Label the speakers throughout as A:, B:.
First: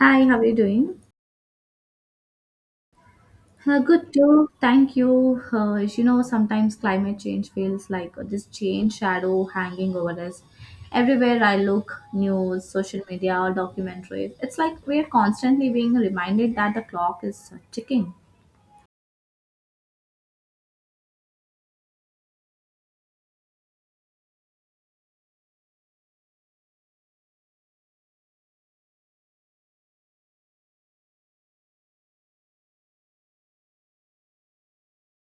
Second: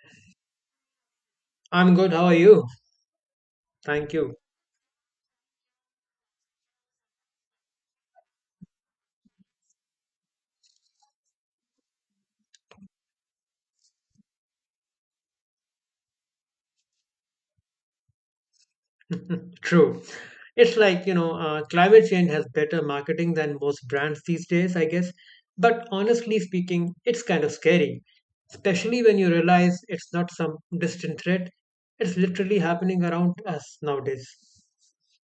A: Hi, how are you doing?
B: I'm good. How are you?
A: Good
B: Thank you.
A: too. Thank you. Sometimes climate change feels like this chain shadow hanging over us. Everywhere I look, news, social media, or documentaries, it's like we're constantly being reminded that the clock is ticking.
B: True. It's like, you know, climate change has better marketing than most brands these days, I guess. But honestly speaking, it's kind of scary, especially when you realize it's not some distant threat. It's literally happening around us nowadays.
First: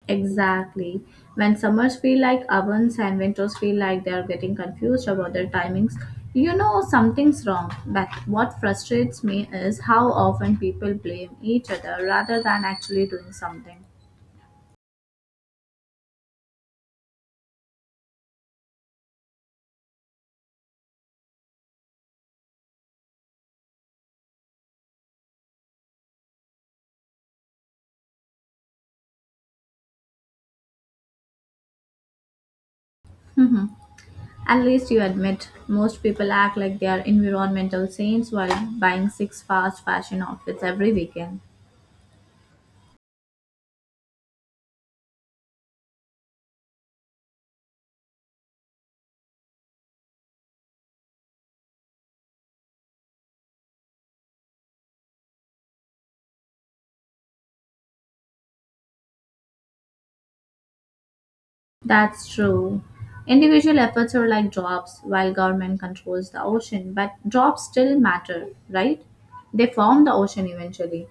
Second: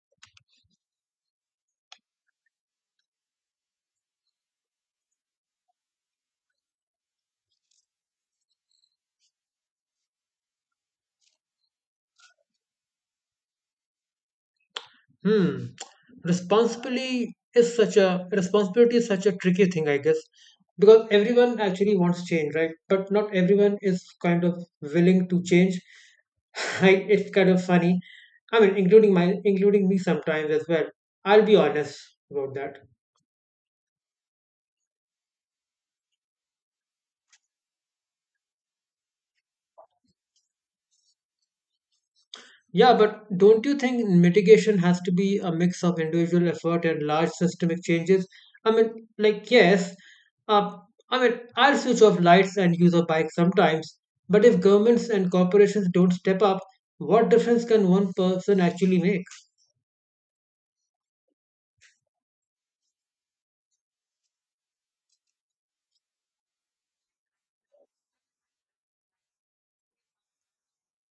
A: Exactly. When summers feel like ovens and winters feel like they're getting confused about their timings, you know something's wrong. But what frustrates me is how often people blame each other rather than actually doing something.
B: Hmm. Responsibility is such a tricky thing, I guess, because everyone actually wants change, right? But not everyone is kind of willing to change. I, it's kind of funny. I mean, including me sometimes as well. I'll be honest about that.
A: Mhm. At least you admit most people act like they are environmental saints while buying six fast fashion outfits every weekend.
B: Yeah, but don't you think mitigation has to be a mix of individual effort and large systemic changes? I mean, like, yes, uh, I mean, I'll switch off lights and use a bike sometimes, but if governments and corporations don't step up, what difference can one person actually make?
A: That's true. Individual efforts are like drops while government controls the ocean, but drops still matter, right? They form the ocean eventually.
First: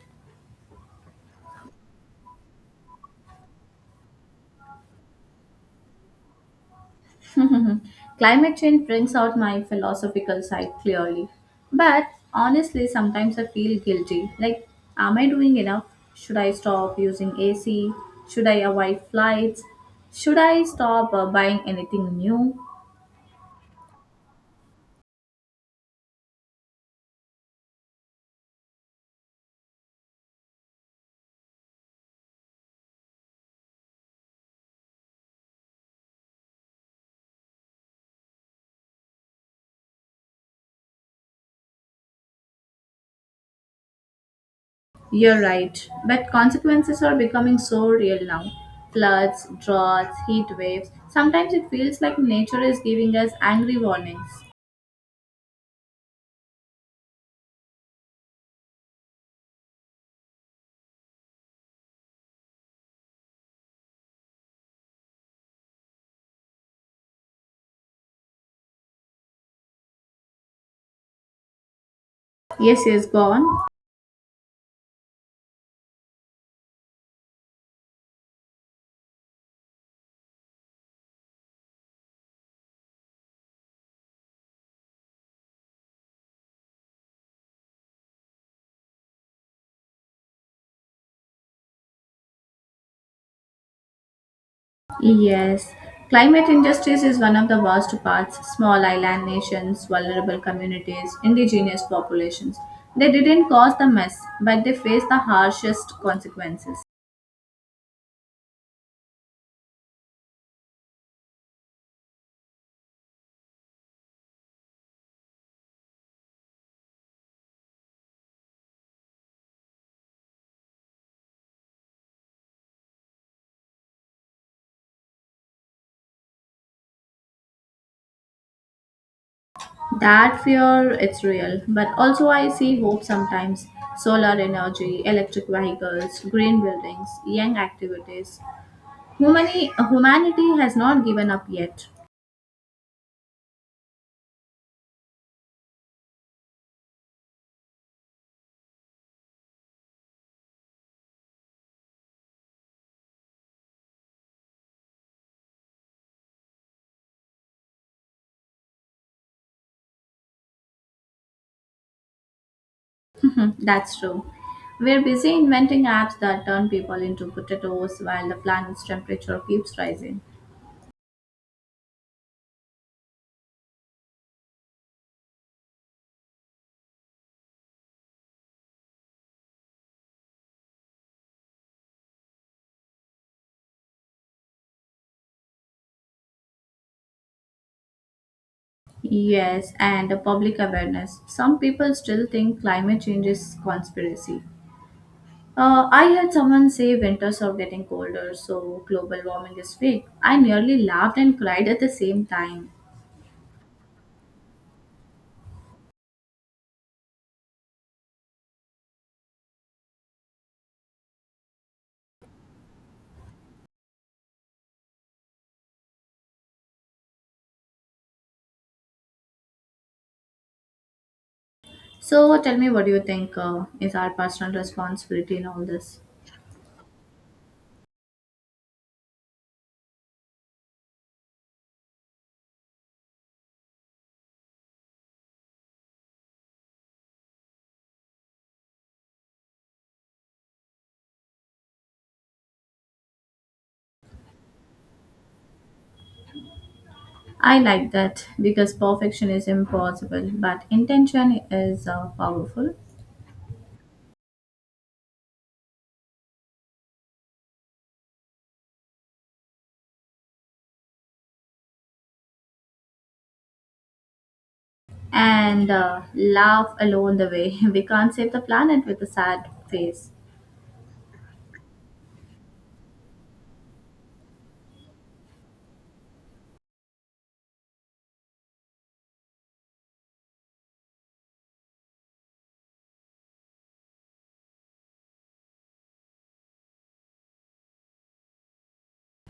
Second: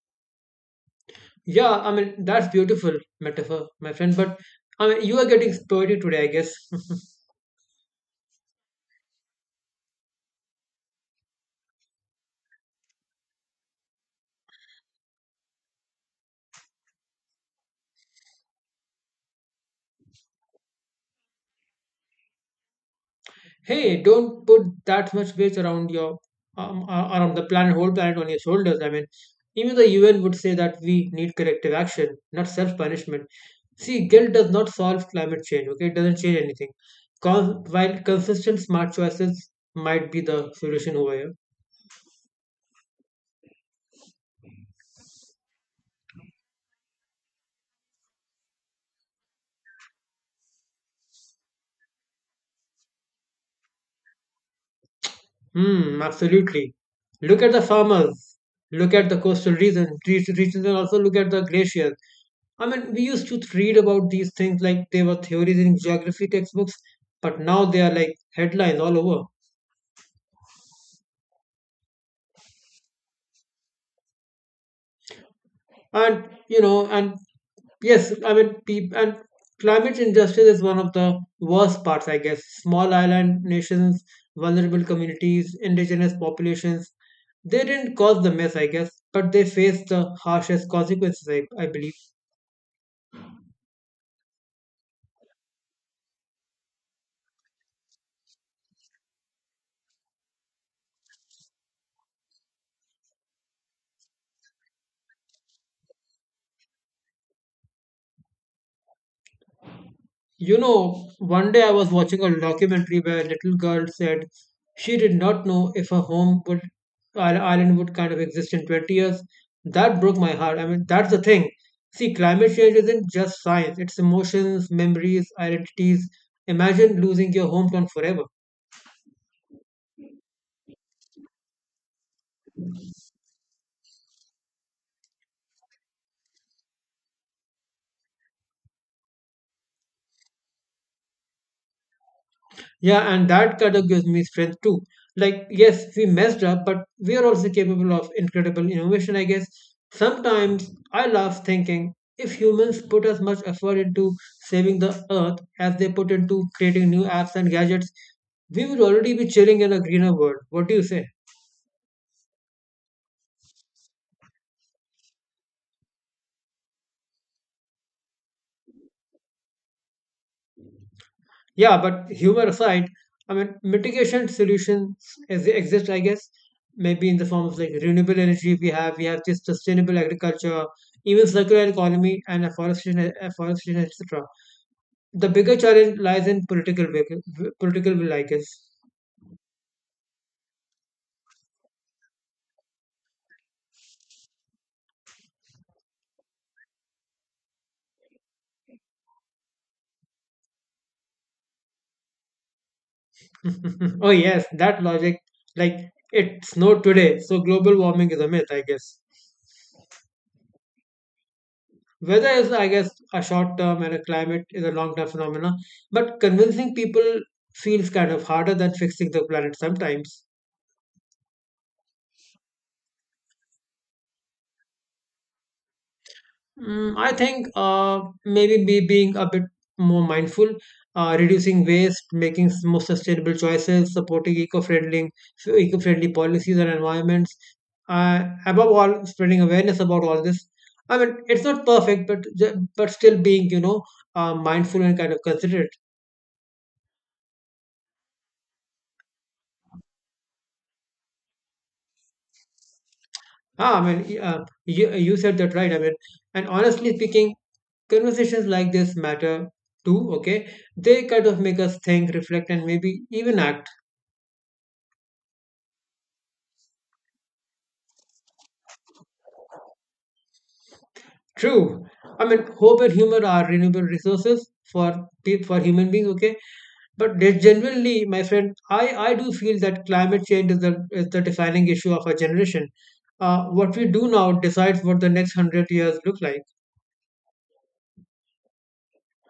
B: Yeah, I mean, that's beautiful metaphor, my friend, but I mean, you are getting poetic today, I guess.
A: Climate change brings out my philosophical side clearly. But honestly, sometimes I feel guilty. Like, am I doing enough? Should I stop using AC? Should I avoid flights? Should I stop buying anything new?
B: Hey, don't put that much weight around your around the planet, whole planet on your shoulders. I mean, even the UN would say that we need corrective action, not self-punishment. See, guilt does not solve climate change. Okay, it doesn't change anything. Cause, while consistent smart choices might be the solution over here.
A: You're right, but consequences are becoming so real now. Floods, droughts, heat waves. Sometimes it feels like nature is giving us angry warnings.
B: Hmm, absolutely. Look at the farmers. Look at the coastal regions. These regions, and also look at the glaciers. I mean, we used to read about these things like they were theories in geography textbooks, but now they are like headlines all over.
A: Yes, yes, go on.
B: And you know and yes I mean peop and climate injustice is one of the worst parts, I guess, small island nations, vulnerable communities, indigenous populations. They didn't cause the mess, I guess, but they faced the harshest consequences, I believe.
A: Yes, climate injustice is one of the worst parts. Small island nations, vulnerable communities, indigenous populations. They didn't cause the mess, but they face the harshest consequences.
B: You know, one day I was watching a documentary where a little girl said she did not know if her home would island would kind of exist in 20 years. That broke my heart. I mean, that's the thing. See, climate change isn't just science, it's emotions, memories, identities. Imagine losing your hometown forever.
A: That fear, it's real, but also I see hope sometimes. Solar energy, electric vehicles, green buildings, young activities. Humanity has not given up yet.
B: Yeah, and that kind of gives me strength too. Like, yes, we messed up, but we are also capable of incredible innovation, I guess. Sometimes I laugh thinking if humans put as much effort into saving the earth as they put into creating new apps and gadgets, we would already be chilling in a greener world. What do you say?
A: Mhm, that's true. We're busy inventing apps that turn people into potatoes while the planet's temperature keeps rising.
B: Yeah, but humor aside, I mean, mitigation solutions as they exist, I guess, maybe in the form of like renewable energy we have this sustainable agriculture, even circular economy and afforestation, etc. The bigger challenge lies in political will, I guess.
A: Yes, and the public awareness. Some people still think climate change is conspiracy. I heard someone say winters are getting colder, so global warming is fake. I nearly laughed and cried at the same time.
B: Oh yes, that logic, like it snowed today, so global warming is a myth, I guess. Weather is, I guess, a short term and a climate is a long term phenomena. But convincing people feels kind of harder than fixing the planet sometimes.
A: So tell me, what do you think is our personal responsibility in all this?
B: Mm, I think maybe be being a bit more mindful, reducing waste, more sustainable choices, supporting eco-friendly policies and environments. Above all, spreading awareness about all this. I mean, it's not perfect, but but still being, you know, mindful and kind of considerate.
A: I like that because perfection is impossible, but intention is powerful.
B: Ah, I mean, you said that right. I mean, and honestly speaking, conversations like this matter too, okay? They kind of make us think, reflect, and maybe even act.
A: And laugh along the way. We can't save the planet with a sad face.
B: True. I mean, hope and humor are renewable resources for for human beings, okay? But there's generally, my friend, I do feel that climate change is the defining issue of our generation. What we do now decides what the next hundred years look like.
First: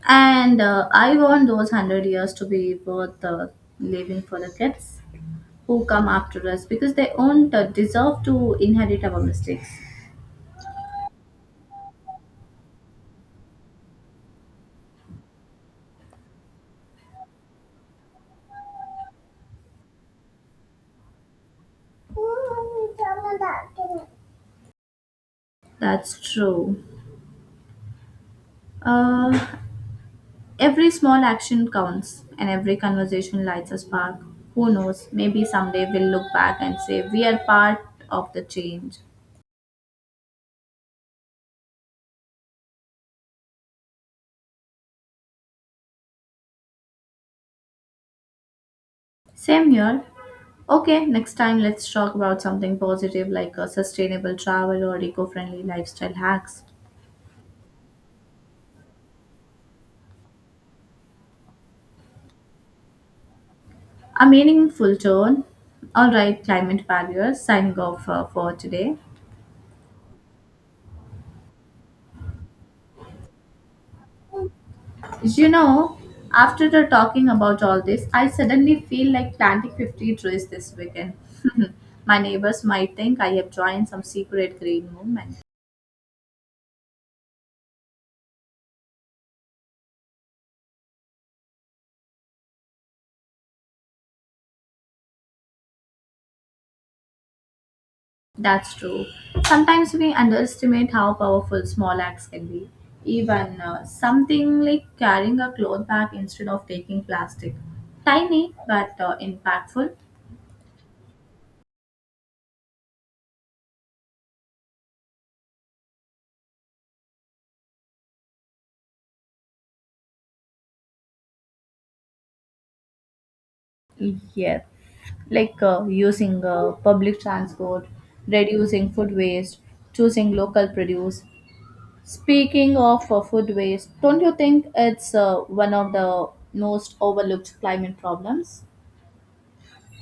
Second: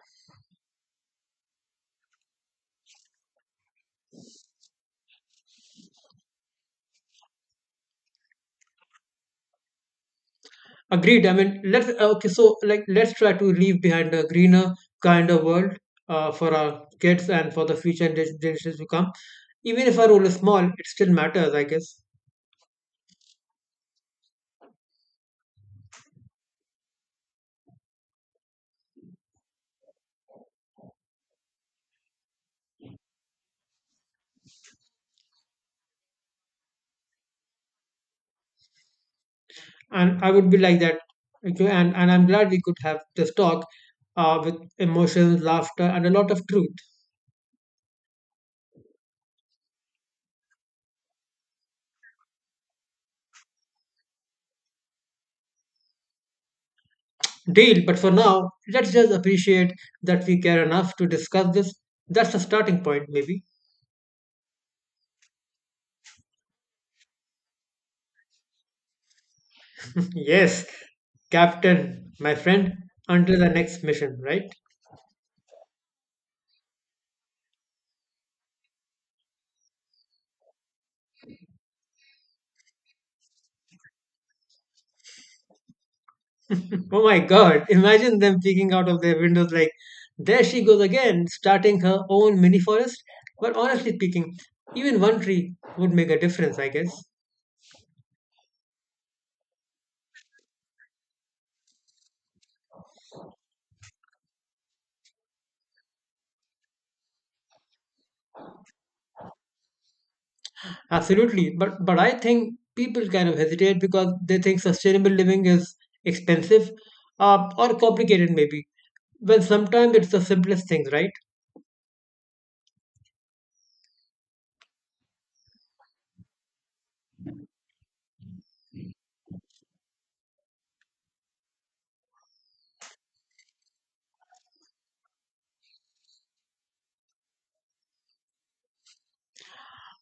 A: And I want those 100 years to be worth living for the kids who come after us because they won't deserve to inherit our mistakes.
B: Agreed. I mean, let's okay. So, like, let's try to leave behind a greener, kinder world for our kids and for the future generations to come. Even if our role is small, it still matters, I guess.
A: That's true. Uh, Every small action counts, and every conversation lights a spark. Who knows, maybe someday we'll look back and say we are part of the change.
B: And I would be like that. Okay, and I'm glad we could have this talk with emotions, laughter, and a lot of truth.
A: Same here. Okay, next time let's talk about something positive like a sustainable travel or eco friendly lifestyle hacks.
B: Deal. But for now, let's just appreciate that we care enough to discuss this. That's a starting point, maybe.
A: A meaningful tone. Alright, climate barriers, signing off for today.
B: Yes, Captain, my friend. Until the next mission, right?
A: You know, After the talking about all this, I suddenly feel like planting 50 trees this weekend. My neighbors might think I have joined some secret green movement.
B: Oh my God, imagine them peeking out of their windows like, there she goes again, starting her own mini forest. But honestly speaking, even one tree would make a difference, I guess.
A: That's true. Sometimes we underestimate how powerful small acts can be. Even something like carrying a cloth bag instead of taking plastic. Tiny but impactful.
B: Absolutely. But I think people kind of hesitate because they think sustainable living is expensive or complicated maybe. When sometimes it's the simplest things, right?
A: Yes, like using public transport, reducing food waste, choosing local produce. Speaking of food waste, don't you think it's one of the most overlooked climate problems?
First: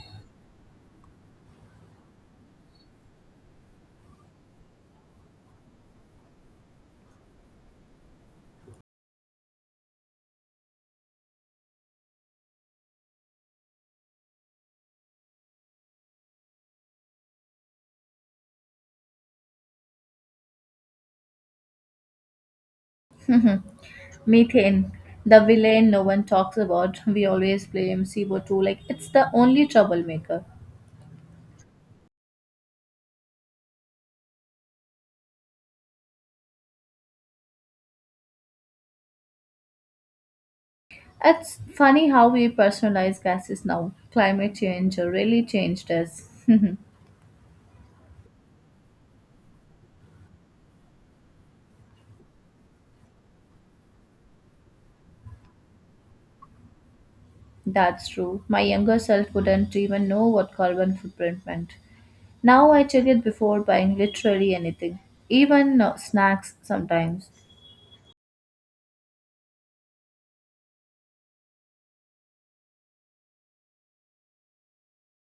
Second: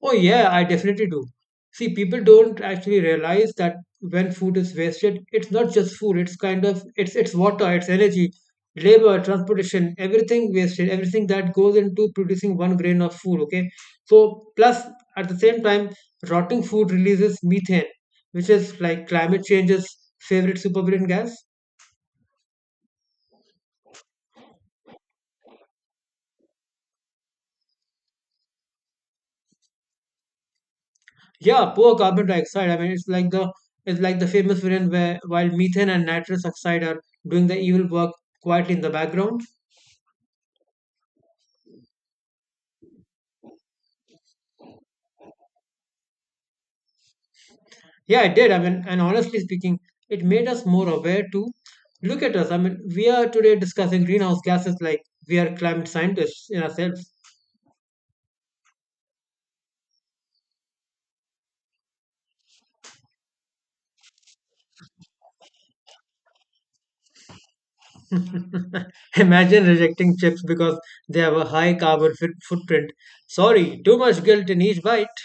B: Oh, yeah, I definitely do. See, people don't actually realize that when food is wasted, it's not just food, it's kind of it's water, it's energy, labor, transportation, everything wasted, everything that goes into producing one grain of food, okay? So plus at the same time, rotting food releases methane, which is like climate change's favorite supervillain gas.
A: Mhm. Methane, the villain no one talks about. We always blame CO2 like it's the only troublemaker.
B: Yeah, poor carbon dioxide. I mean, it's like the famous villain where while methane and nitrous oxide are doing the evil work quietly in the background.
A: It's funny how we personalize gases now. Climate change really changed us.
B: Yeah, it did. I mean, and honestly speaking, it made us more aware to look at us. I mean, we are today discussing greenhouse gases like we are climate scientists in ourselves.
A: That's true. My younger self wouldn't even know what carbon footprint meant. Now I check it before buying literally anything, even snacks sometimes.
B: Imagine rejecting chips because they have a high carbon fit footprint. Sorry, too much guilt in each bite.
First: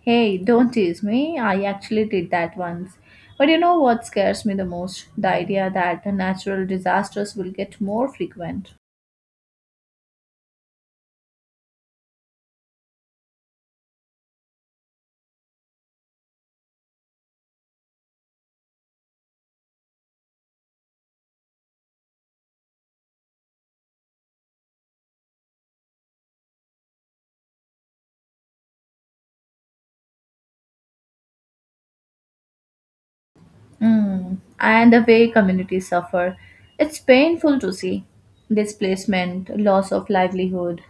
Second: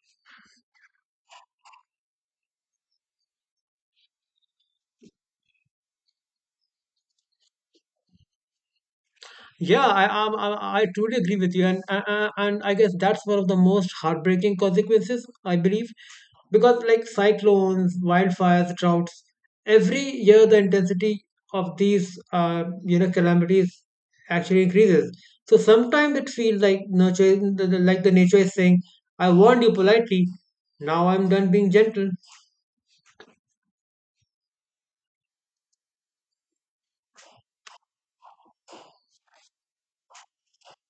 A: Hey, don't tease me. I actually did that once. But you know what scares me the most? The idea that the natural disasters will get more frequent.
B: Yeah, I, am I truly agree with you, and I guess that's one of the most heartbreaking consequences, I believe, because like cyclones, wildfires, droughts, every year the intensity of these calamities actually increases. So sometimes it feels like nature, like the nature is saying, "I warned you politely. Now I'm done being gentle."
A: Mm. And the way communities suffer. It's painful to see. Displacement, loss of livelihood,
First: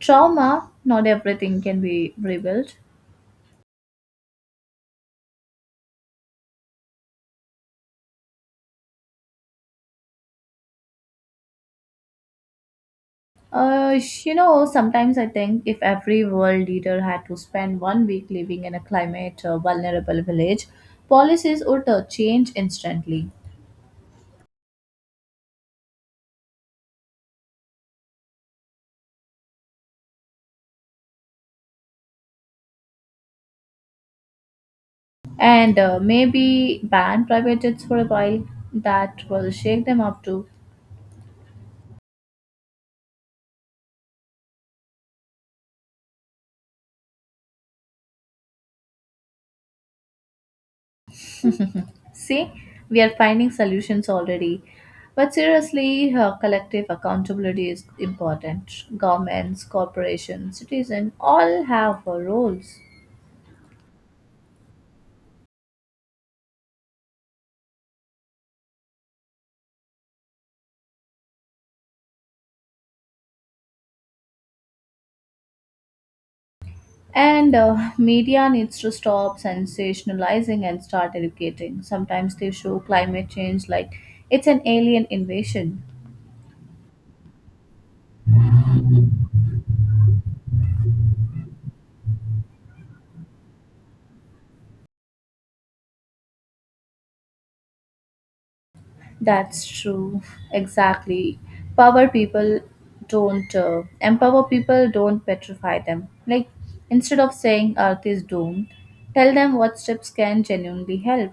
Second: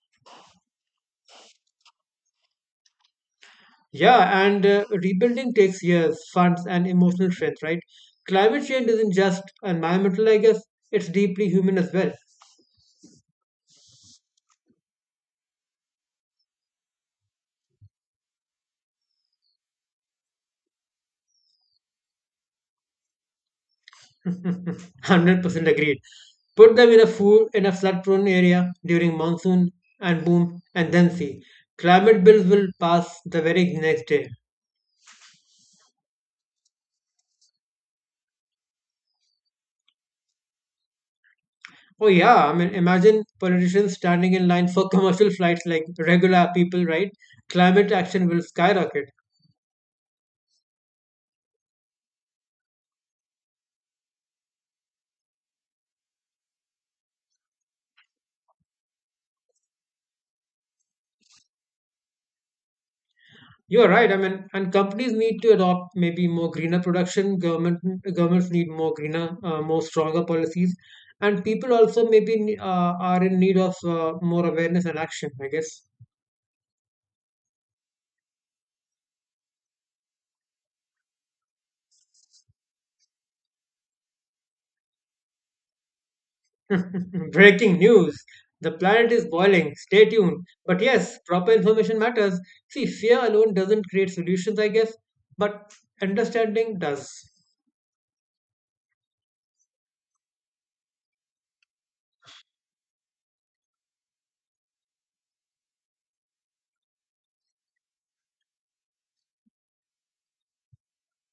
A: trauma, not everything can be rebuilt.
B: Yeah, and rebuilding takes years, funds, and emotional strength, right? Climate change isn't just environmental, I guess, it's deeply human as well.
A: Sometimes I think if every world leader had to spend one week living in a climate vulnerable village, policies would change instantly.
B: 100% agreed. Put them in a flood-prone area during monsoon and then see. Climate bills will pass the very next day.
A: And maybe ban private jets for a while. That will shake them up too.
B: Oh yeah, I mean, imagine politicians standing in line for commercial flights like regular people, right? Climate action will skyrocket.
A: See, we are finding solutions already. But seriously, collective accountability is important. Governments, corporations, citizens all have roles.
B: You're right. I mean, and companies need to adopt maybe more greener production. Governments need more greener, more stronger policies, and people also maybe are in need of more awareness and action. I guess.
A: And media needs to stop sensationalizing and start educating. Sometimes they show climate change like it's an alien invasion.
B: Breaking news: The planet is boiling. Stay tuned. But yes, proper information matters. See, fear alone doesn't create solutions. I guess, but understanding does.
A: That's true. Exactly. Power people don't empower people, don't petrify them. Like, instead of saying Earth is doomed, tell them what steps can genuinely help.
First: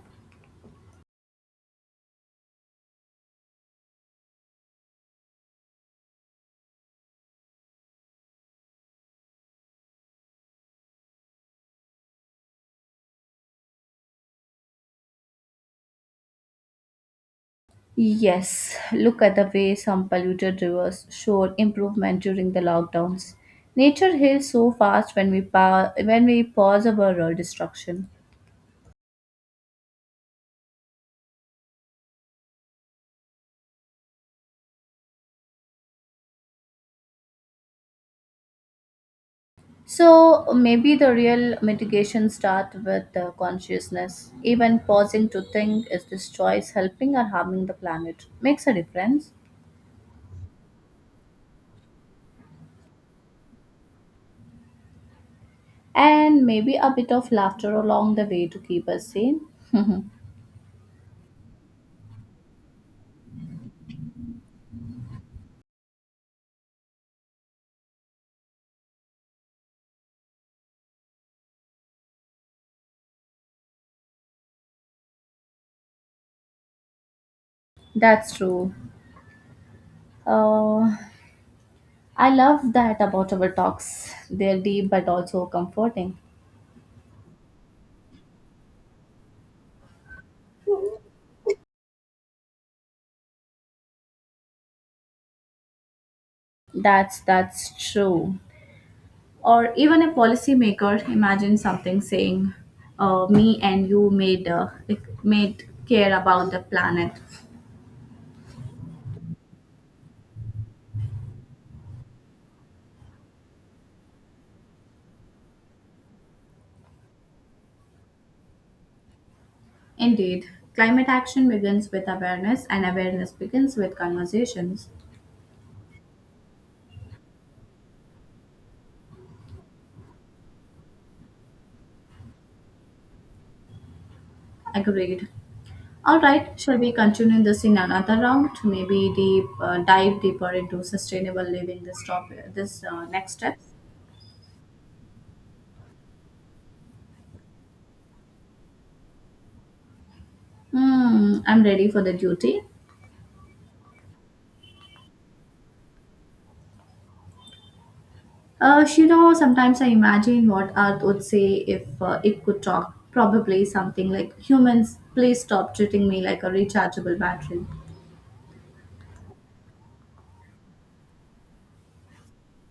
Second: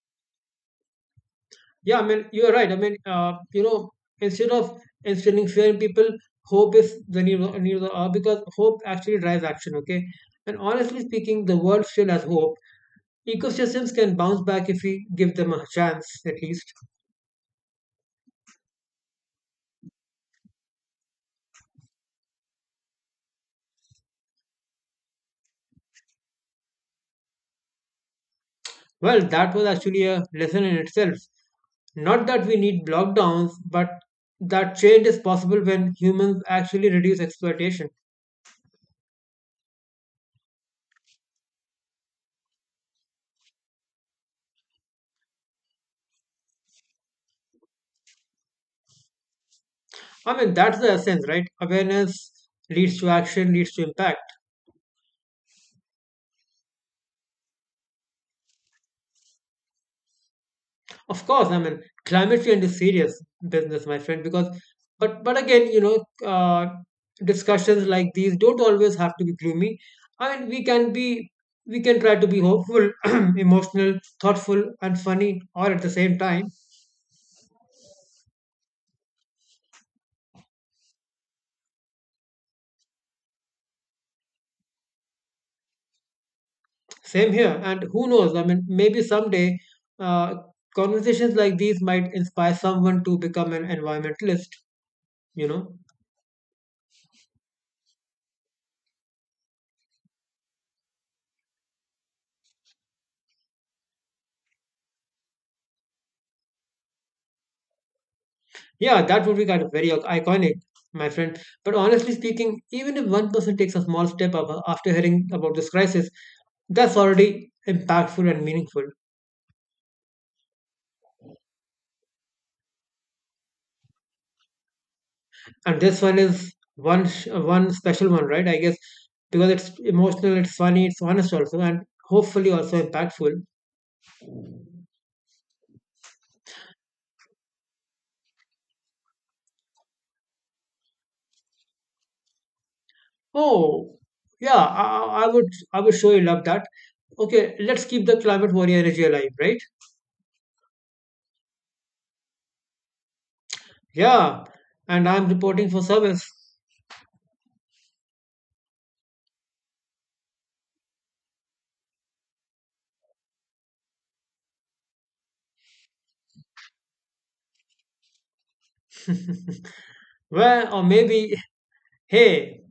B: Yeah, I mean, you're right. I mean, you know, instead of instilling fear in people, hope is the new new the because hope actually drives action. Okay, and honestly speaking, the world still has hope. Ecosystems can bounce back if we give them a chance, at least.
A: Yes, look at the way some polluted rivers showed improvement during the lockdowns. Nature heals so fast when we pause our destruction.
B: Well, that was actually a lesson in itself. Not that we need lockdowns, but that change is possible when humans actually reduce exploitation.
A: So maybe the real mitigation starts with consciousness. Even pausing to think, is this choice helping or harming the planet, makes a difference.
B: I mean, that's the essence, right? Awareness leads to action, leads to impact.
A: And maybe a bit of laughter along the way to keep us sane.
B: Of course, I mean, climate change is serious business, my friend, because but again, you know, discussions like these don't always have to be gloomy. I mean, we can try to be hopeful, emotional, thoughtful, and funny all at the same time.
A: That's true. Uh, I love that about our talks. They're deep but also comforting.
B: Same here, and who knows? I mean, maybe someday uh, conversations like these might inspire someone to become an environmentalist, you know.
A: That's true. Or even a policymaker. Imagine something saying, me and you made like, made care about the planet.
B: Yeah, that would be kind of very iconic, my friend. But honestly speaking, even if one person takes a small step up after hearing about this crisis, that's already impactful and meaningful.
A: Indeed. Climate action begins with awareness, and awareness begins with conversations.
B: And this one is one special one, right? I guess because it's emotional, it's funny, it's honest also, and hopefully also impactful.
A: Agreed. All right shall we continue this in another round? Maybe deep dive deeper into sustainable living, this topic, this next step.
B: Oh, yeah, I would I would surely love that. Okay, let's keep the climate warrior energy alive, right?
A: Hmm, I'm ready for the duty.
B: Yeah, and I'm reporting for service.
A: Sometimes I imagine what Earth would say if it could talk. Probably something like, humans, please stop treating me like a rechargeable battery.
B: Well, or maybe Hey,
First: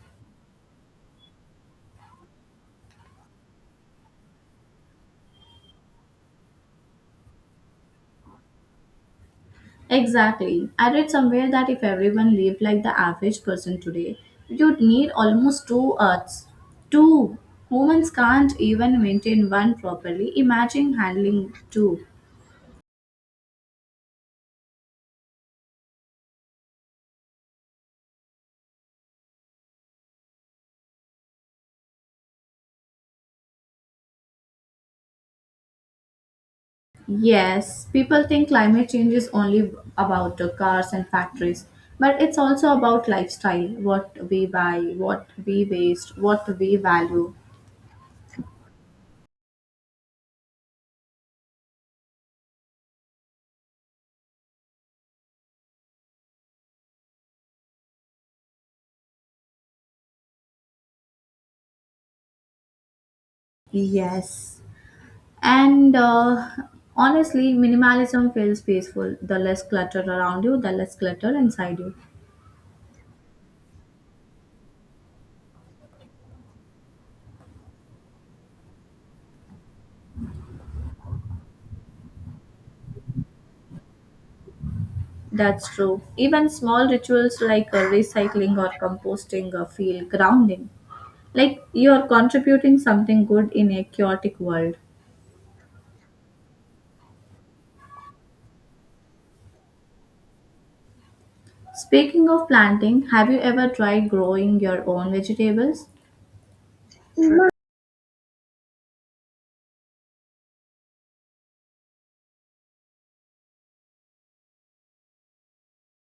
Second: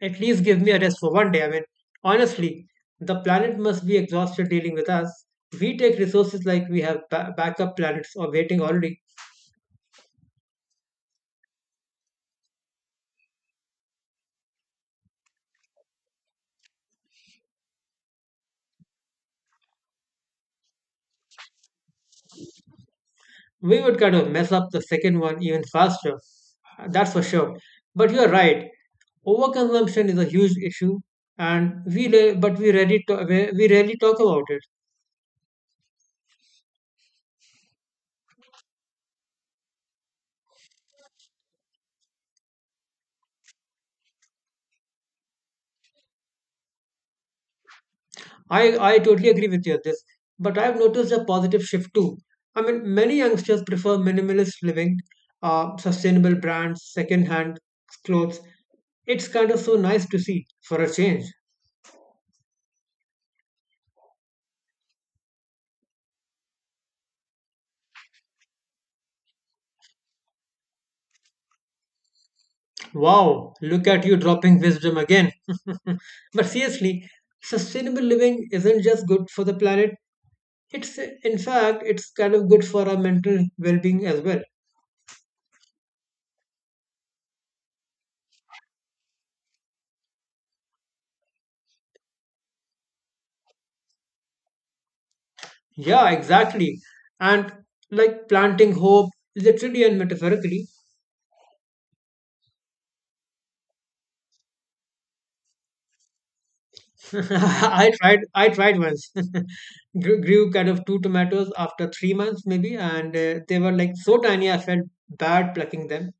B: at least give me a rest for one day. I mean, honestly, the planet must be exhausted dealing with us. We take resources like we have backup planets or waiting already.
A: Exactly. I read somewhere that if everyone lived like the average person today, you'd need almost two Earths. Two! Humans can't even maintain one properly. Imagine handling two.
B: We would kind of mess up the second one even faster. That's for sure. But you're right. Overconsumption is a huge issue, and we rarely talk about it.
A: Yes, people think climate change is only about the cars and factories, but it's also about lifestyle, what we buy, what we waste, what we value.
B: I totally agree with you on this, but I've noticed a positive shift too. I mean, many youngsters prefer minimalist living, sustainable brands, second-hand clothes. It's kind of so nice to see for a change.
A: Yes. And honestly, minimalism feels peaceful. The less clutter around you, the less clutter inside you.
B: Wow, look at you dropping wisdom again. but seriously, sustainable living isn't just good for the planet. It's in fact, it's kind of good for our mental well-being as well.
A: That's true. Even small rituals like recycling or composting feel grounding. Like you're contributing something good in a chaotic world.
B: Yeah, exactly. And like planting hope, literally and metaphorically.
A: Speaking of planting, have you ever tried growing your own vegetables?
B: I tried. I tried once. Grew kind of 2 tomatoes after 3 months maybe, and they were like so tiny. I felt bad plucking them.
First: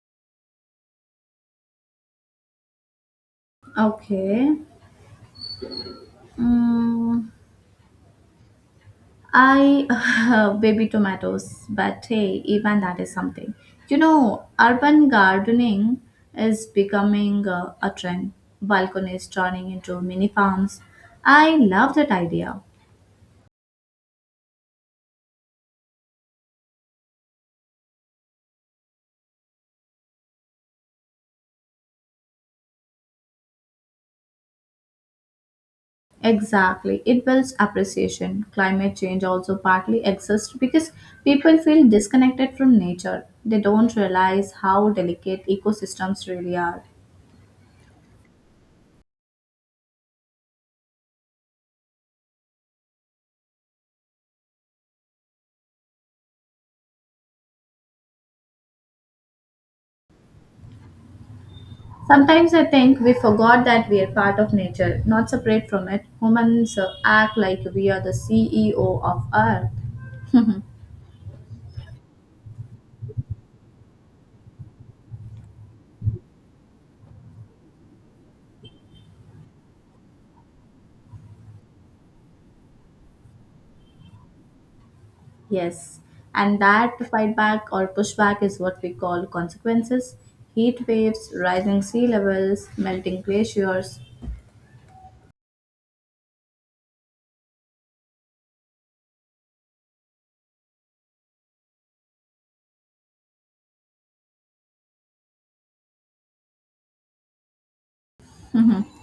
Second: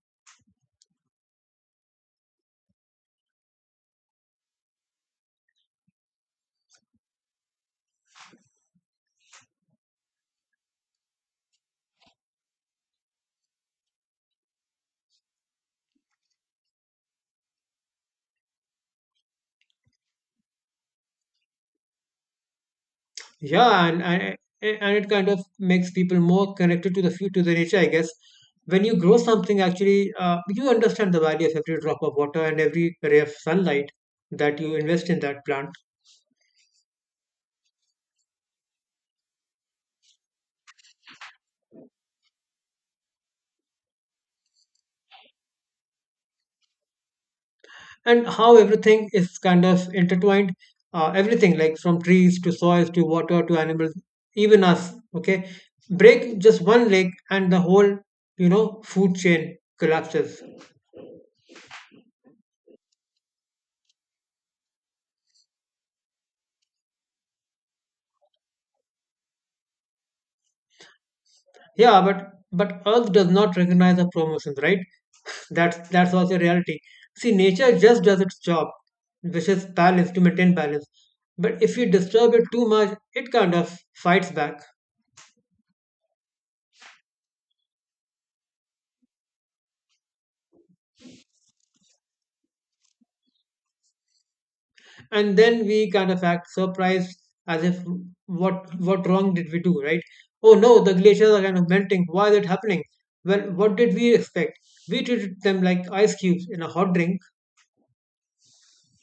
A: Okay. Mm, I baby tomatoes, but hey, even that is something. Urban gardening is becoming a trend. Balconies turning into mini farms. I love that idea.
B: Yeah, and it kind of makes people more connected to the to the nature, I guess. When you grow something, actually, you understand the value of every drop of water and every ray of sunlight that you invest in that plant.
A: Exactly. It builds appreciation. Climate change also partly exists because people feel disconnected from nature. They don't realize how delicate ecosystems really are.
B: And how everything is kind of intertwined, everything like from trees to soils to water to animals, even us. Okay, break just one leg and the whole, you know, food chain collapses.
A: Sometimes I think we forgot that we are part of nature, not separate from it. Humans act like we are the CEO of Earth.
B: Yeah, but earth does not recognize the promotions, right? That's also reality. See, nature just does its job, which is balance, to maintain balance. But if you disturb it too much, it kind of fights back.
A: Yes, and that fightback or pushback is what we call consequences. Heat waves, rising sea levels, melting glaciers.
B: And then we kind of act surprised, as if, what wrong did we do, right? Oh no, the glaciers are kind of melting, why is it happening? Well, what did we expect? We treated them like ice cubes in a hot drink.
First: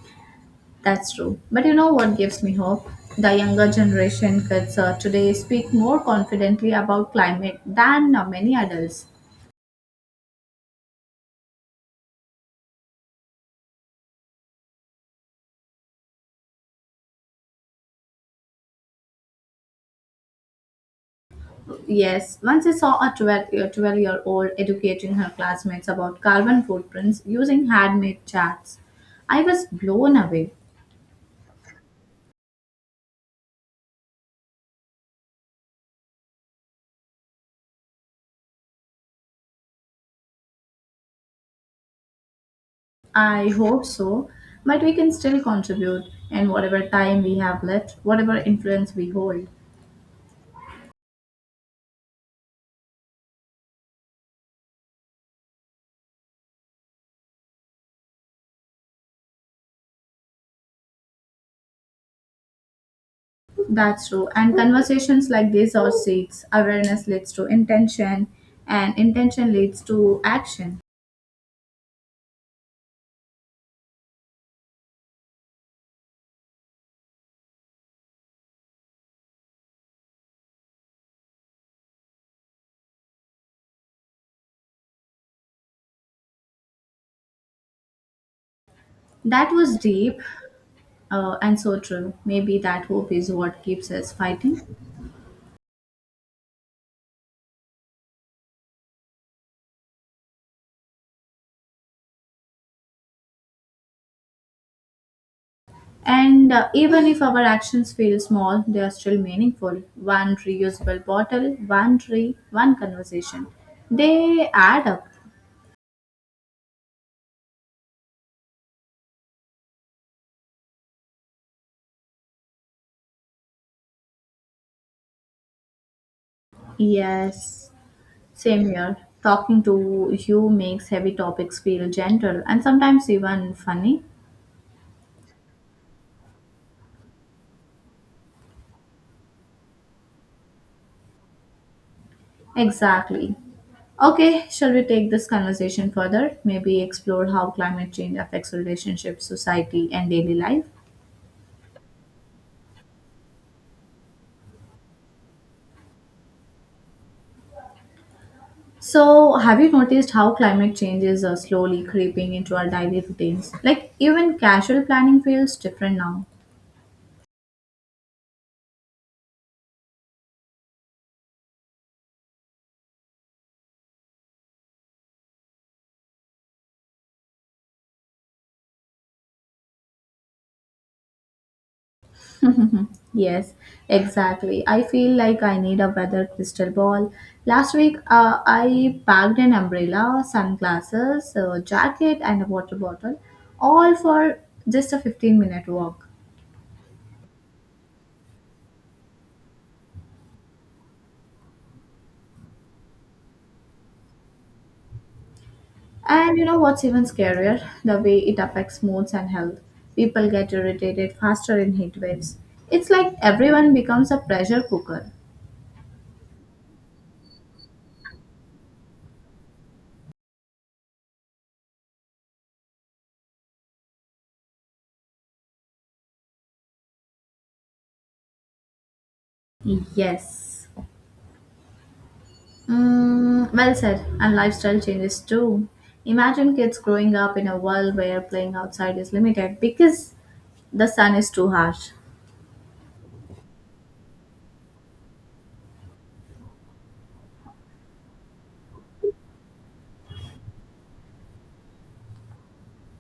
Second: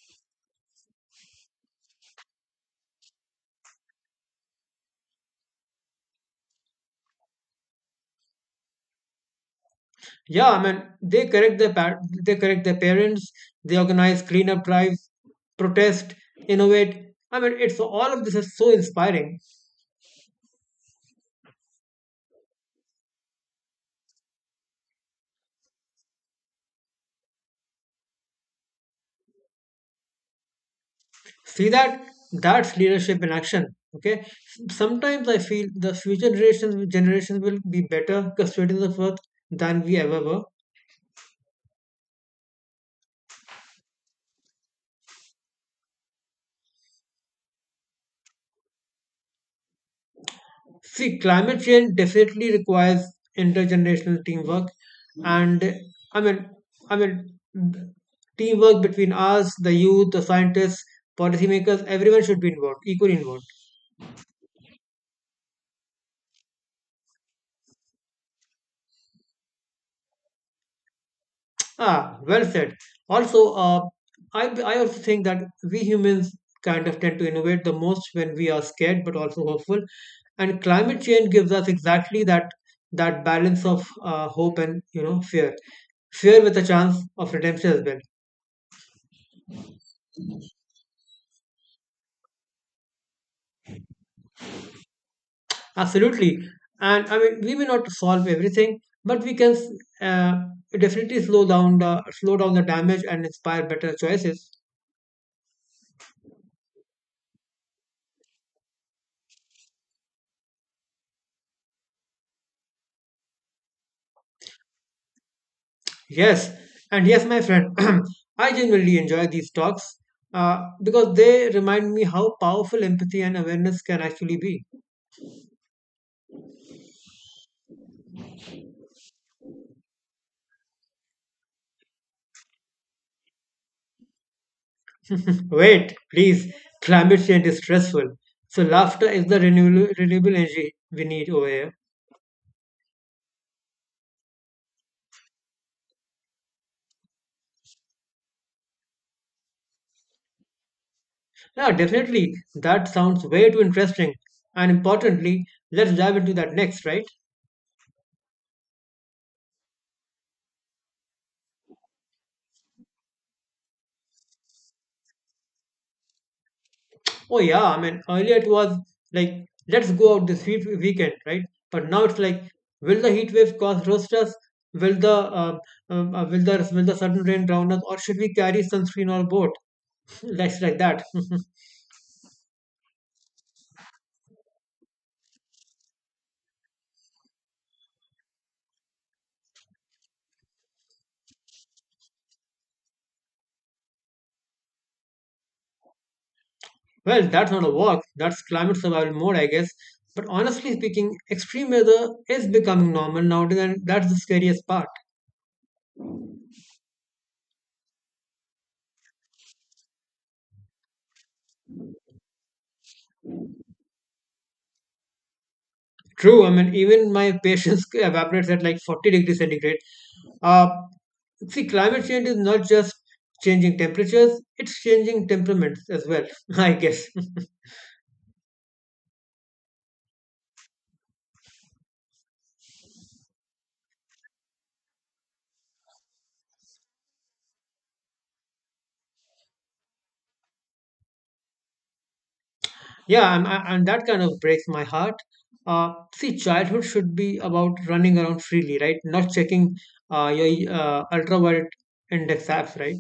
A: That's true. But you know what gives me hope? The younger generation kids today speak more confidently about climate than many adults.
B: Yeah, I mean, they correct their they correct their parents, they organize cleanup drives, protest, innovate. I mean, it's all of this is so inspiring.
A: Yes, once I saw a 12 year 12-year-old educating her classmates about carbon footprints using handmade charts. I was blown away.
B: See that? That's leadership in action. Okay, sometimes I feel the future generations will be better custodians of earth than we ever were.
A: I hope so, but we can still contribute in whatever time we have left, whatever influence we hold.
B: See, climate change definitely requires intergenerational teamwork. And i mean i mean, teamwork between us, the youth, the scientists, policymakers, everyone should be involved, equally involved.
A: That's true. And conversations like this are seeds. Awareness leads to intention, and intention leads to action.
B: Ah, well said. Also, I also think that we humans kind of tend to innovate the most when we are scared but also hopeful. And climate change gives us exactly that, that balance of hope and, you know, fear, fear with a chance of redemption as well.
A: That was deep, and so true. Maybe that hope is what keeps us fighting.
B: Absolutely. And I mean, we may not solve everything, but we can, uh, definitely slow down the damage and inspire better choices.
A: And even if our actions feel small, they are still meaningful. One reusable bottle, one tree, one conversation. They add up.
B: Yes, and yes, my friend, I genuinely enjoy these talks because they remind me how powerful empathy and awareness can actually be.
A: Yes, same here. Talking to you makes heavy topics feel gentle and sometimes even funny.
B: Wait, please, climate change is stressful. So, laughter is the renewable, renewable energy we need over here.
A: Exactly. Okay, shall we take this conversation further? Maybe explore how climate change affects relationships, society, and daily life.
B: Yeah, definitely, that sounds way too interesting. And importantly, let's dive into that next, right?
A: So, have you noticed how climate change is slowly creeping into our daily routines? Like, even casual planning feels different now.
B: Oh yeah, I mean earlier it was like, let's go out this heat weekend, right? But now it's like, will the heat waves cause roasters? Will the will the sudden rain drown us, or should we carry sunscreen on board? That's like that.
A: Yes, exactly. I feel like I need a weather crystal ball. Last week, I packed an umbrella, sunglasses, a jacket, and a water bottle, all for just a 15-minute walk.
B: Well, that's not a walk. That's climate survival mode, I guess. But honestly speaking, extreme weather is becoming normal nowadays, and that's the scariest part.
A: And you know what's even scarier? The way it affects moods and health. People get irritated faster in heat waves. It's like everyone becomes a pressure cooker.
B: True. I mean, even my patience evaporates at like 40 degrees centigrade. Uh, See, climate change is not just changing temperatures, it's changing temperaments as well, I guess.
A: Yes. Mm, well said. And lifestyle changes too. Imagine kids growing up in a world where playing outside is limited because the sun is too harsh.
B: Yeah, and that kind of breaks my heart. See, childhood should be about running around freely, right? Not checking your ultraviolet index apps, right?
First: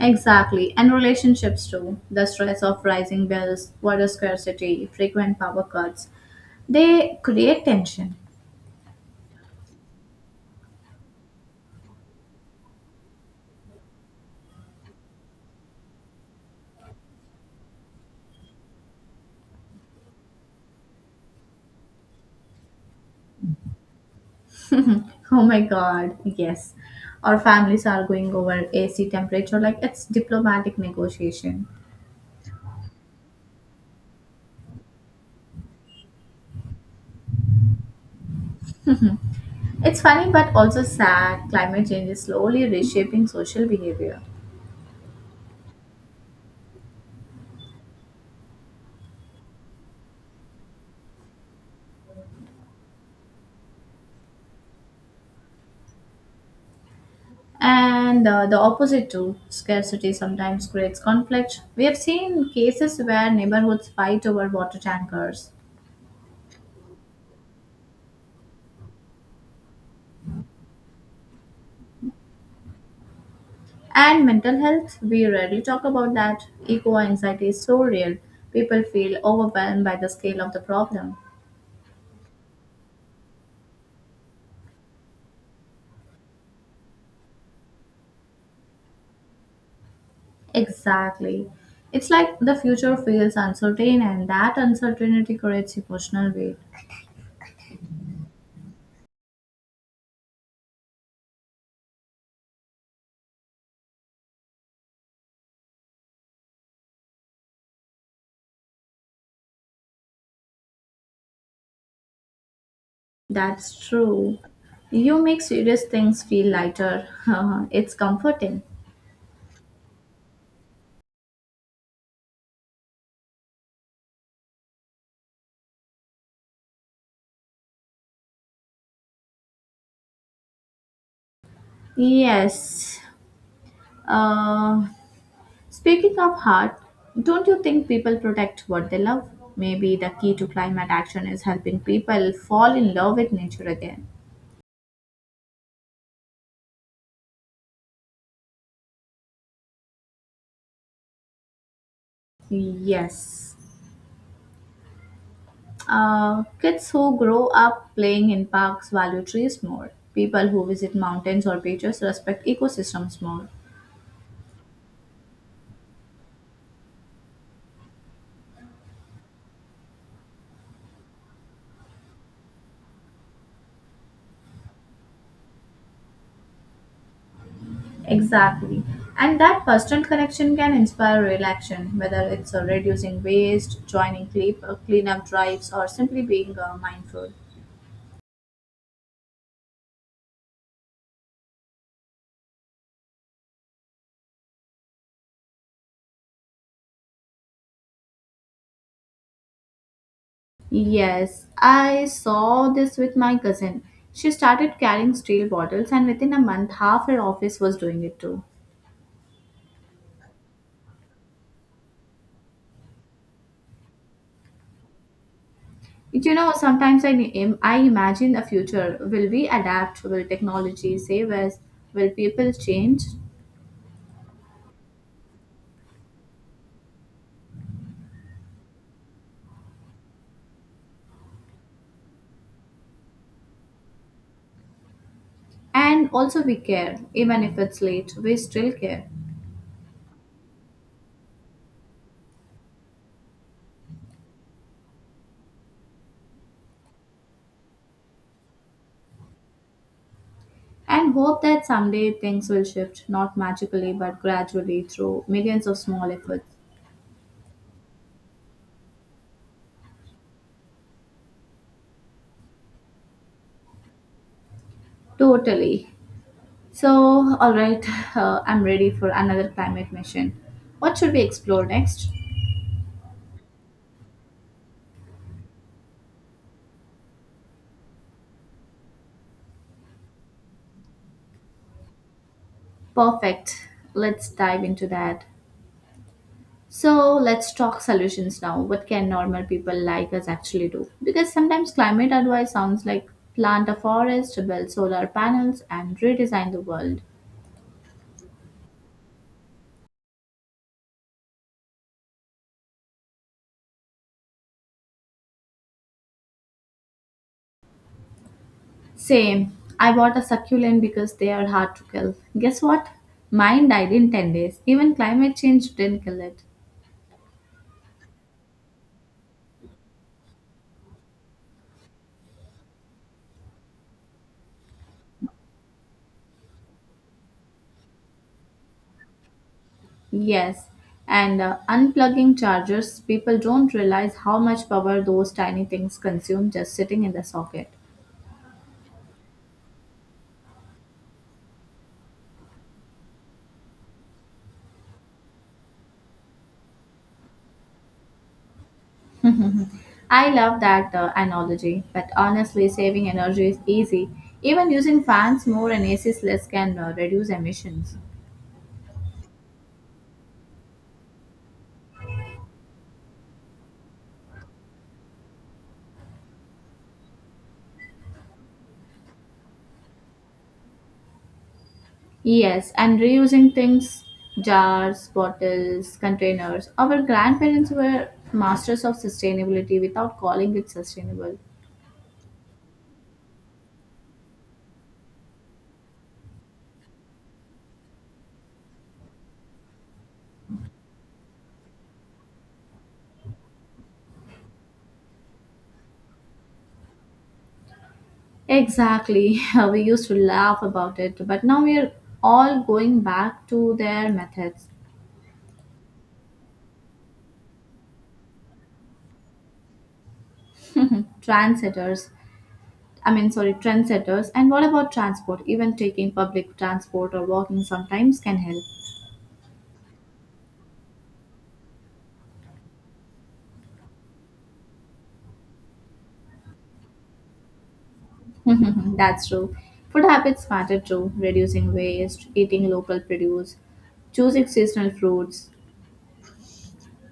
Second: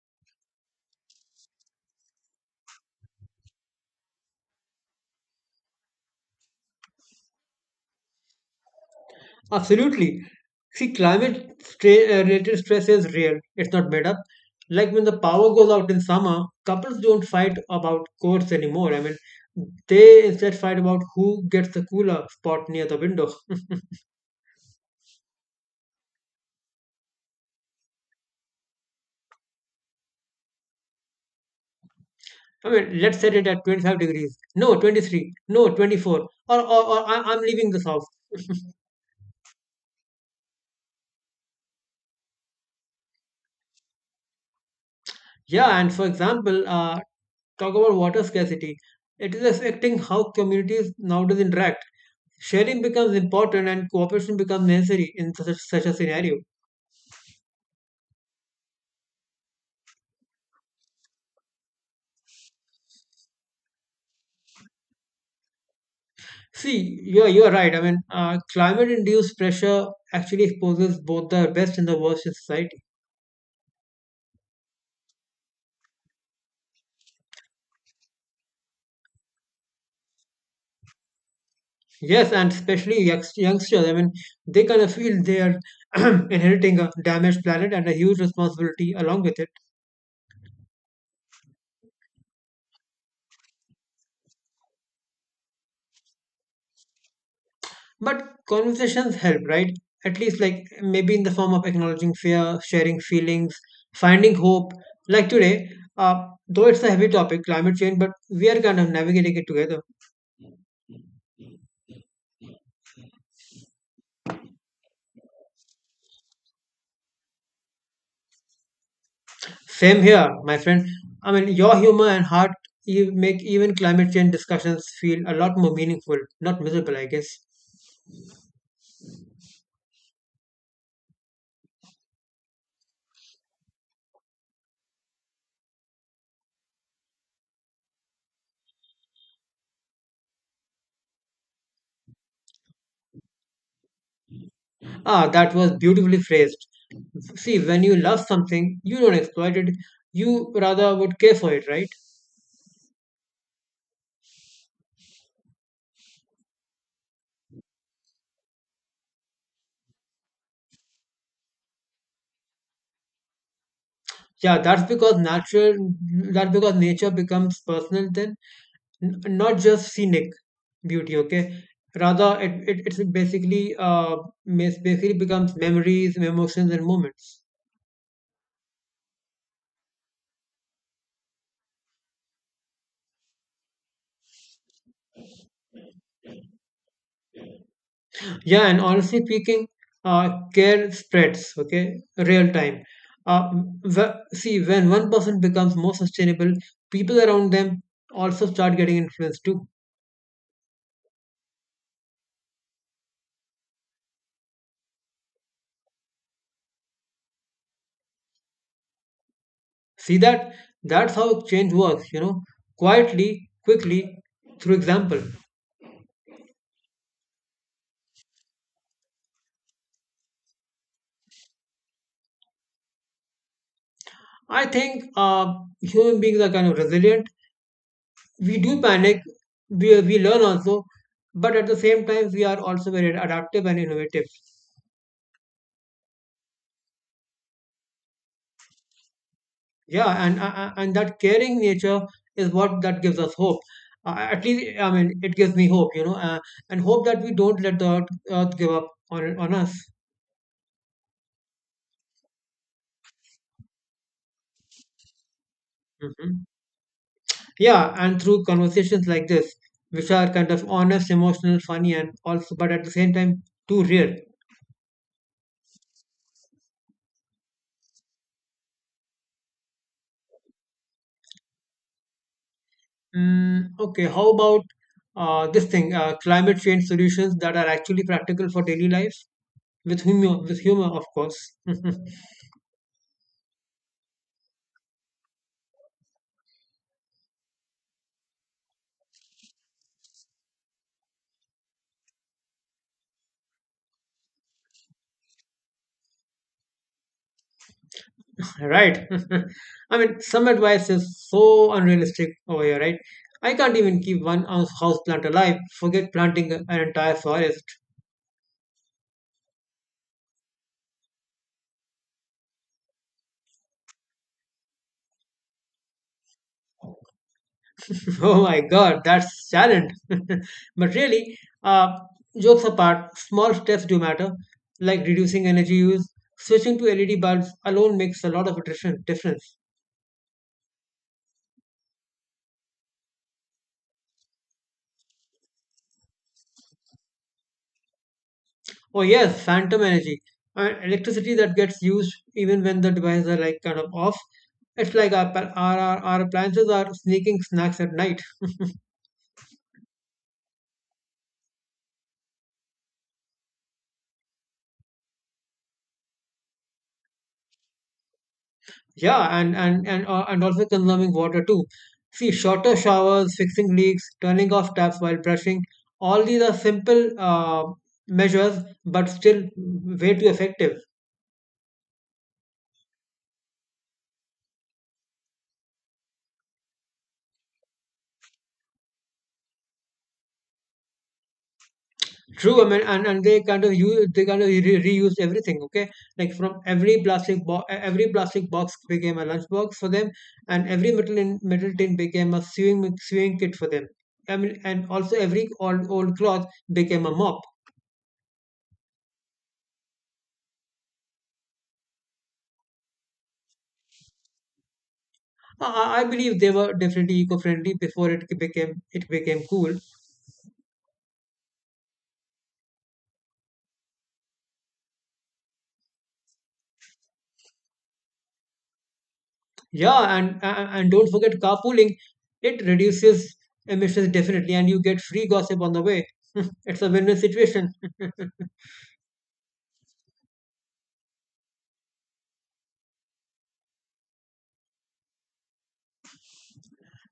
A: Exactly. And relationships too. The stress of rising bills, water scarcity, frequent power cuts. They create tension.
B: Absolutely. See, climate related stress is real, it's not made up. Like when the power goes out in summer, couples don't fight about courts anymore. I mean, they instead fight about who gets the cooler spot near the window.
A: Oh my God, yes. Our families are going over AC temperature like it's diplomatic negotiation.
B: I mean, let's set it at 25 degrees. No, 23. No, 24. Or I'm leaving this house.
A: It's funny but also sad. Climate change is slowly reshaping social behavior.
B: Yeah, and for example, talk about water scarcity. It is affecting how communities nowadays interact. Sharing becomes important and cooperation becomes necessary in such, such a scenario.
A: And the opposite too. Scarcity sometimes creates conflict. We have seen cases where neighborhoods fight over water tankers.
B: See, you're right. I mean, climate induced pressure actually exposes both the best and the worst in society.
A: And mental health, we rarely talk about that. Eco anxiety is so real. People feel overwhelmed by the scale of the problem.
B: Yes, and especially youngsters. I mean, they kind of feel they are inheriting a damaged planet and a huge responsibility along with it.
A: Exactly. It's like the future feels uncertain, and that uncertainty creates emotional weight.
B: But conversations help, right? At least, like, maybe in the form of acknowledging fear, sharing feelings, finding hope. Like today, though it's a heavy topic, climate change, but we are kind of navigating it together.
A: That's true. You make serious things feel lighter. It's comforting.
B: Same here, my friend. I mean, your humor and heart, you make even climate change discussions feel a lot more meaningful, not miserable, I guess.
A: Yes. Uh, Speaking of heart, don't you think people protect what they love? Maybe the key to climate action is helping people fall in love with nature again.
B: Ah, that was beautifully phrased. See, when you love something, you don't exploit it, you rather would care for it, right?
A: Yes. Kids who grow up playing in parks value trees more. People who visit mountains or beaches respect ecosystems more.
B: Yeah, that's because nature becomes personal then, not just scenic beauty, okay? Rather, it's basically basically becomes memories, emotions, and moments.
A: Exactly. And that personal connection can inspire real action, whether it's reducing waste, joining cleanup drives, or simply being mindful.
B: Yeah, and honestly speaking, care spreads, okay, real time. Uh, See, when one person becomes more sustainable, people around them also start getting influenced too.
A: Yes, I saw this with my cousin. She started carrying steel bottles, and within a month, half her office was doing it too.
B: See that? That's how change works, you know, quietly, quickly, through example.
A: Sometimes I imagine a future. Will we adapt? Will technology save us? Will people change?
B: I think human beings are kind of resilient. We do panic. We learn also, but at the same time, we are also very adaptive and innovative.
A: And also, we care. Even if it's late, we still care.
B: Yeah, and that caring nature is what that gives us hope. At least, I mean, it gives me hope, you know, and hope that we don't let the earth give up on us.
A: And hope that someday things will shift, not magically, but gradually through millions of small
B: Hmm.
A: efforts.
B: Yeah, and through conversations like this, which are kind of honest, emotional, funny, and also, but at the same time, too real.
A: Totally. So, alright, I'm ready for another climate mission. What should we explore next?
B: Mm, okay, how about this thing, climate change solutions that are actually practical for daily life with humor, of course.
A: Perfect. Let's dive into that. So let's talk solutions now. What can normal people like us actually do? Because sometimes climate advice sounds like plant a forest, build solar panels, and redesign the world.
B: Right. I mean, some advice is so unrealistic over here, right? I can't even keep one house plant alive. Forget planting an entire forest.
A: Same. I bought a succulent because they are hard to kill. Guess what? Mine died in 10 days. Even climate change didn't kill it.
B: Oh my God, that's challenge. But really, jokes apart, small steps do matter, like reducing energy use. Switching to LED bulbs alone makes a lot of difference.
A: Yes. And unplugging chargers, people don't realize how much power those tiny things consume just sitting in the socket.
B: Oh yes, phantom energy. Electricity that gets used even when the devices are like kind of off. It's like our our appliances are sneaking snacks at night.
A: I love that analogy, but honestly, saving energy is easy. Even using fans more and ACs less can reduce emissions.
B: Yeah, and also consuming water too. See, shorter showers, fixing leaks, turning off taps while brushing. All these are simple measures, but still way too effective.
A: Yes, and reusing things: jars, bottles, containers. Our grandparents were masters of sustainability without calling it sustainable.
B: True, I mean, and they kind of use they kind of reuse everything. Okay, like from every plastic box became a lunch box for them, and every metal tin became a sewing kit for them. I mean, and also every old cloth became a mop.
A: Exactly. We used to laugh about it, but now we are all going back to their methods.
B: I believe they were definitely eco friendly before it became cool.
A: Trendsetters. I mean, sorry, trendsetters. And what about transport? Even taking public transport or walking sometimes can help.
B: Yeah, and don't forget carpooling. It reduces emissions definitely, and you get free gossip on the way. It's a win-win situation.
A: That's true. Food habits matter too, reducing waste, eating local produce, choosing seasonal fruits.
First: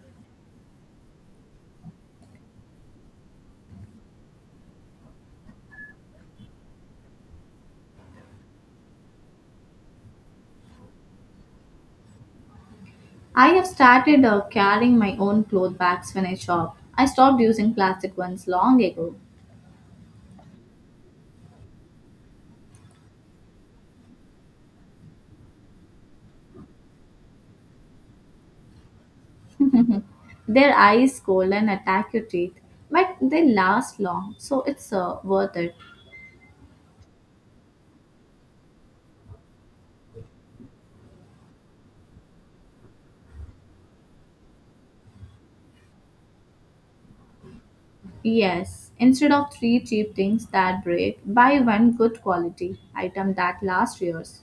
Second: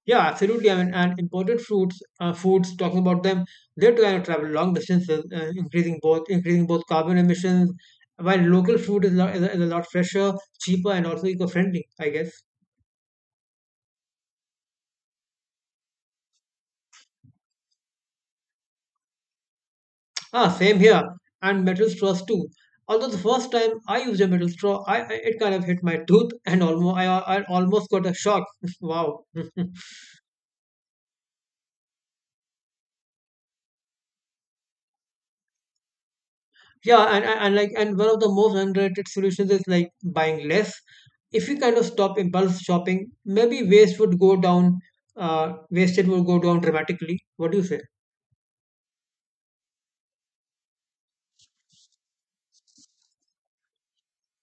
B: Yeah, absolutely. I mean, and imported fruits, foods. Talking about them, they are trying to travel long distances, increasing both carbon emissions. While local food is a lot fresher, cheaper, and also eco-friendly, I guess.
A: I have started carrying my own cloth bags when I shop. I stopped using plastic ones long ago.
B: Ah, same here. And metal straws too. Although the first time I used a metal straw, I it kind of hit my tooth, and almost I almost got a shock. Wow.
A: Their ice cold and attack your teeth, but they last long, so it's worth it.
B: Yeah, and one of the most underrated solutions is like buying less. If you kind of stop impulse shopping, maybe waste would go down. Wasted would go down dramatically. What do you say?
A: Yes, instead of three cheap things that break, buy one good quality item that lasts years.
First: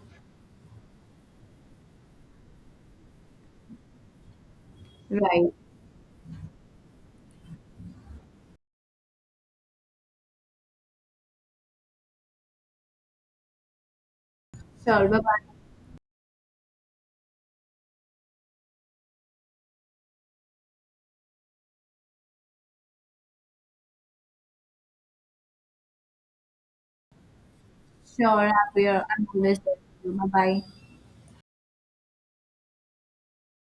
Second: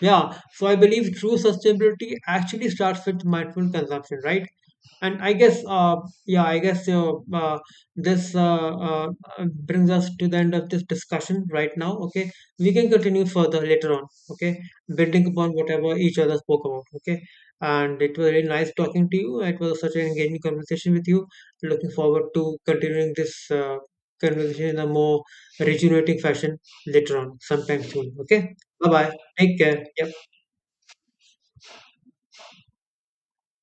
B: Yeah. So I believe true sustainability actually starts with mindful consumption, right? And I
A: Right.
B: guess, yeah, I guess this brings us to the end of this discussion right now. Okay, we can continue further later on. Okay,
A: Sure. Bye
B: building upon
A: bye.
B: whatever each other spoke about. Okay, and it was really nice talking to you. It was such an engaging conversation with you. Looking forward to continuing this conversation in a more rejuvenating fashion later on, sometime soon.
A: Sure. I'm
B: Okay, bye
A: here.
B: bye.
A: I'm always
B: Take
A: there.
B: care. Yeah.
A: Bye bye.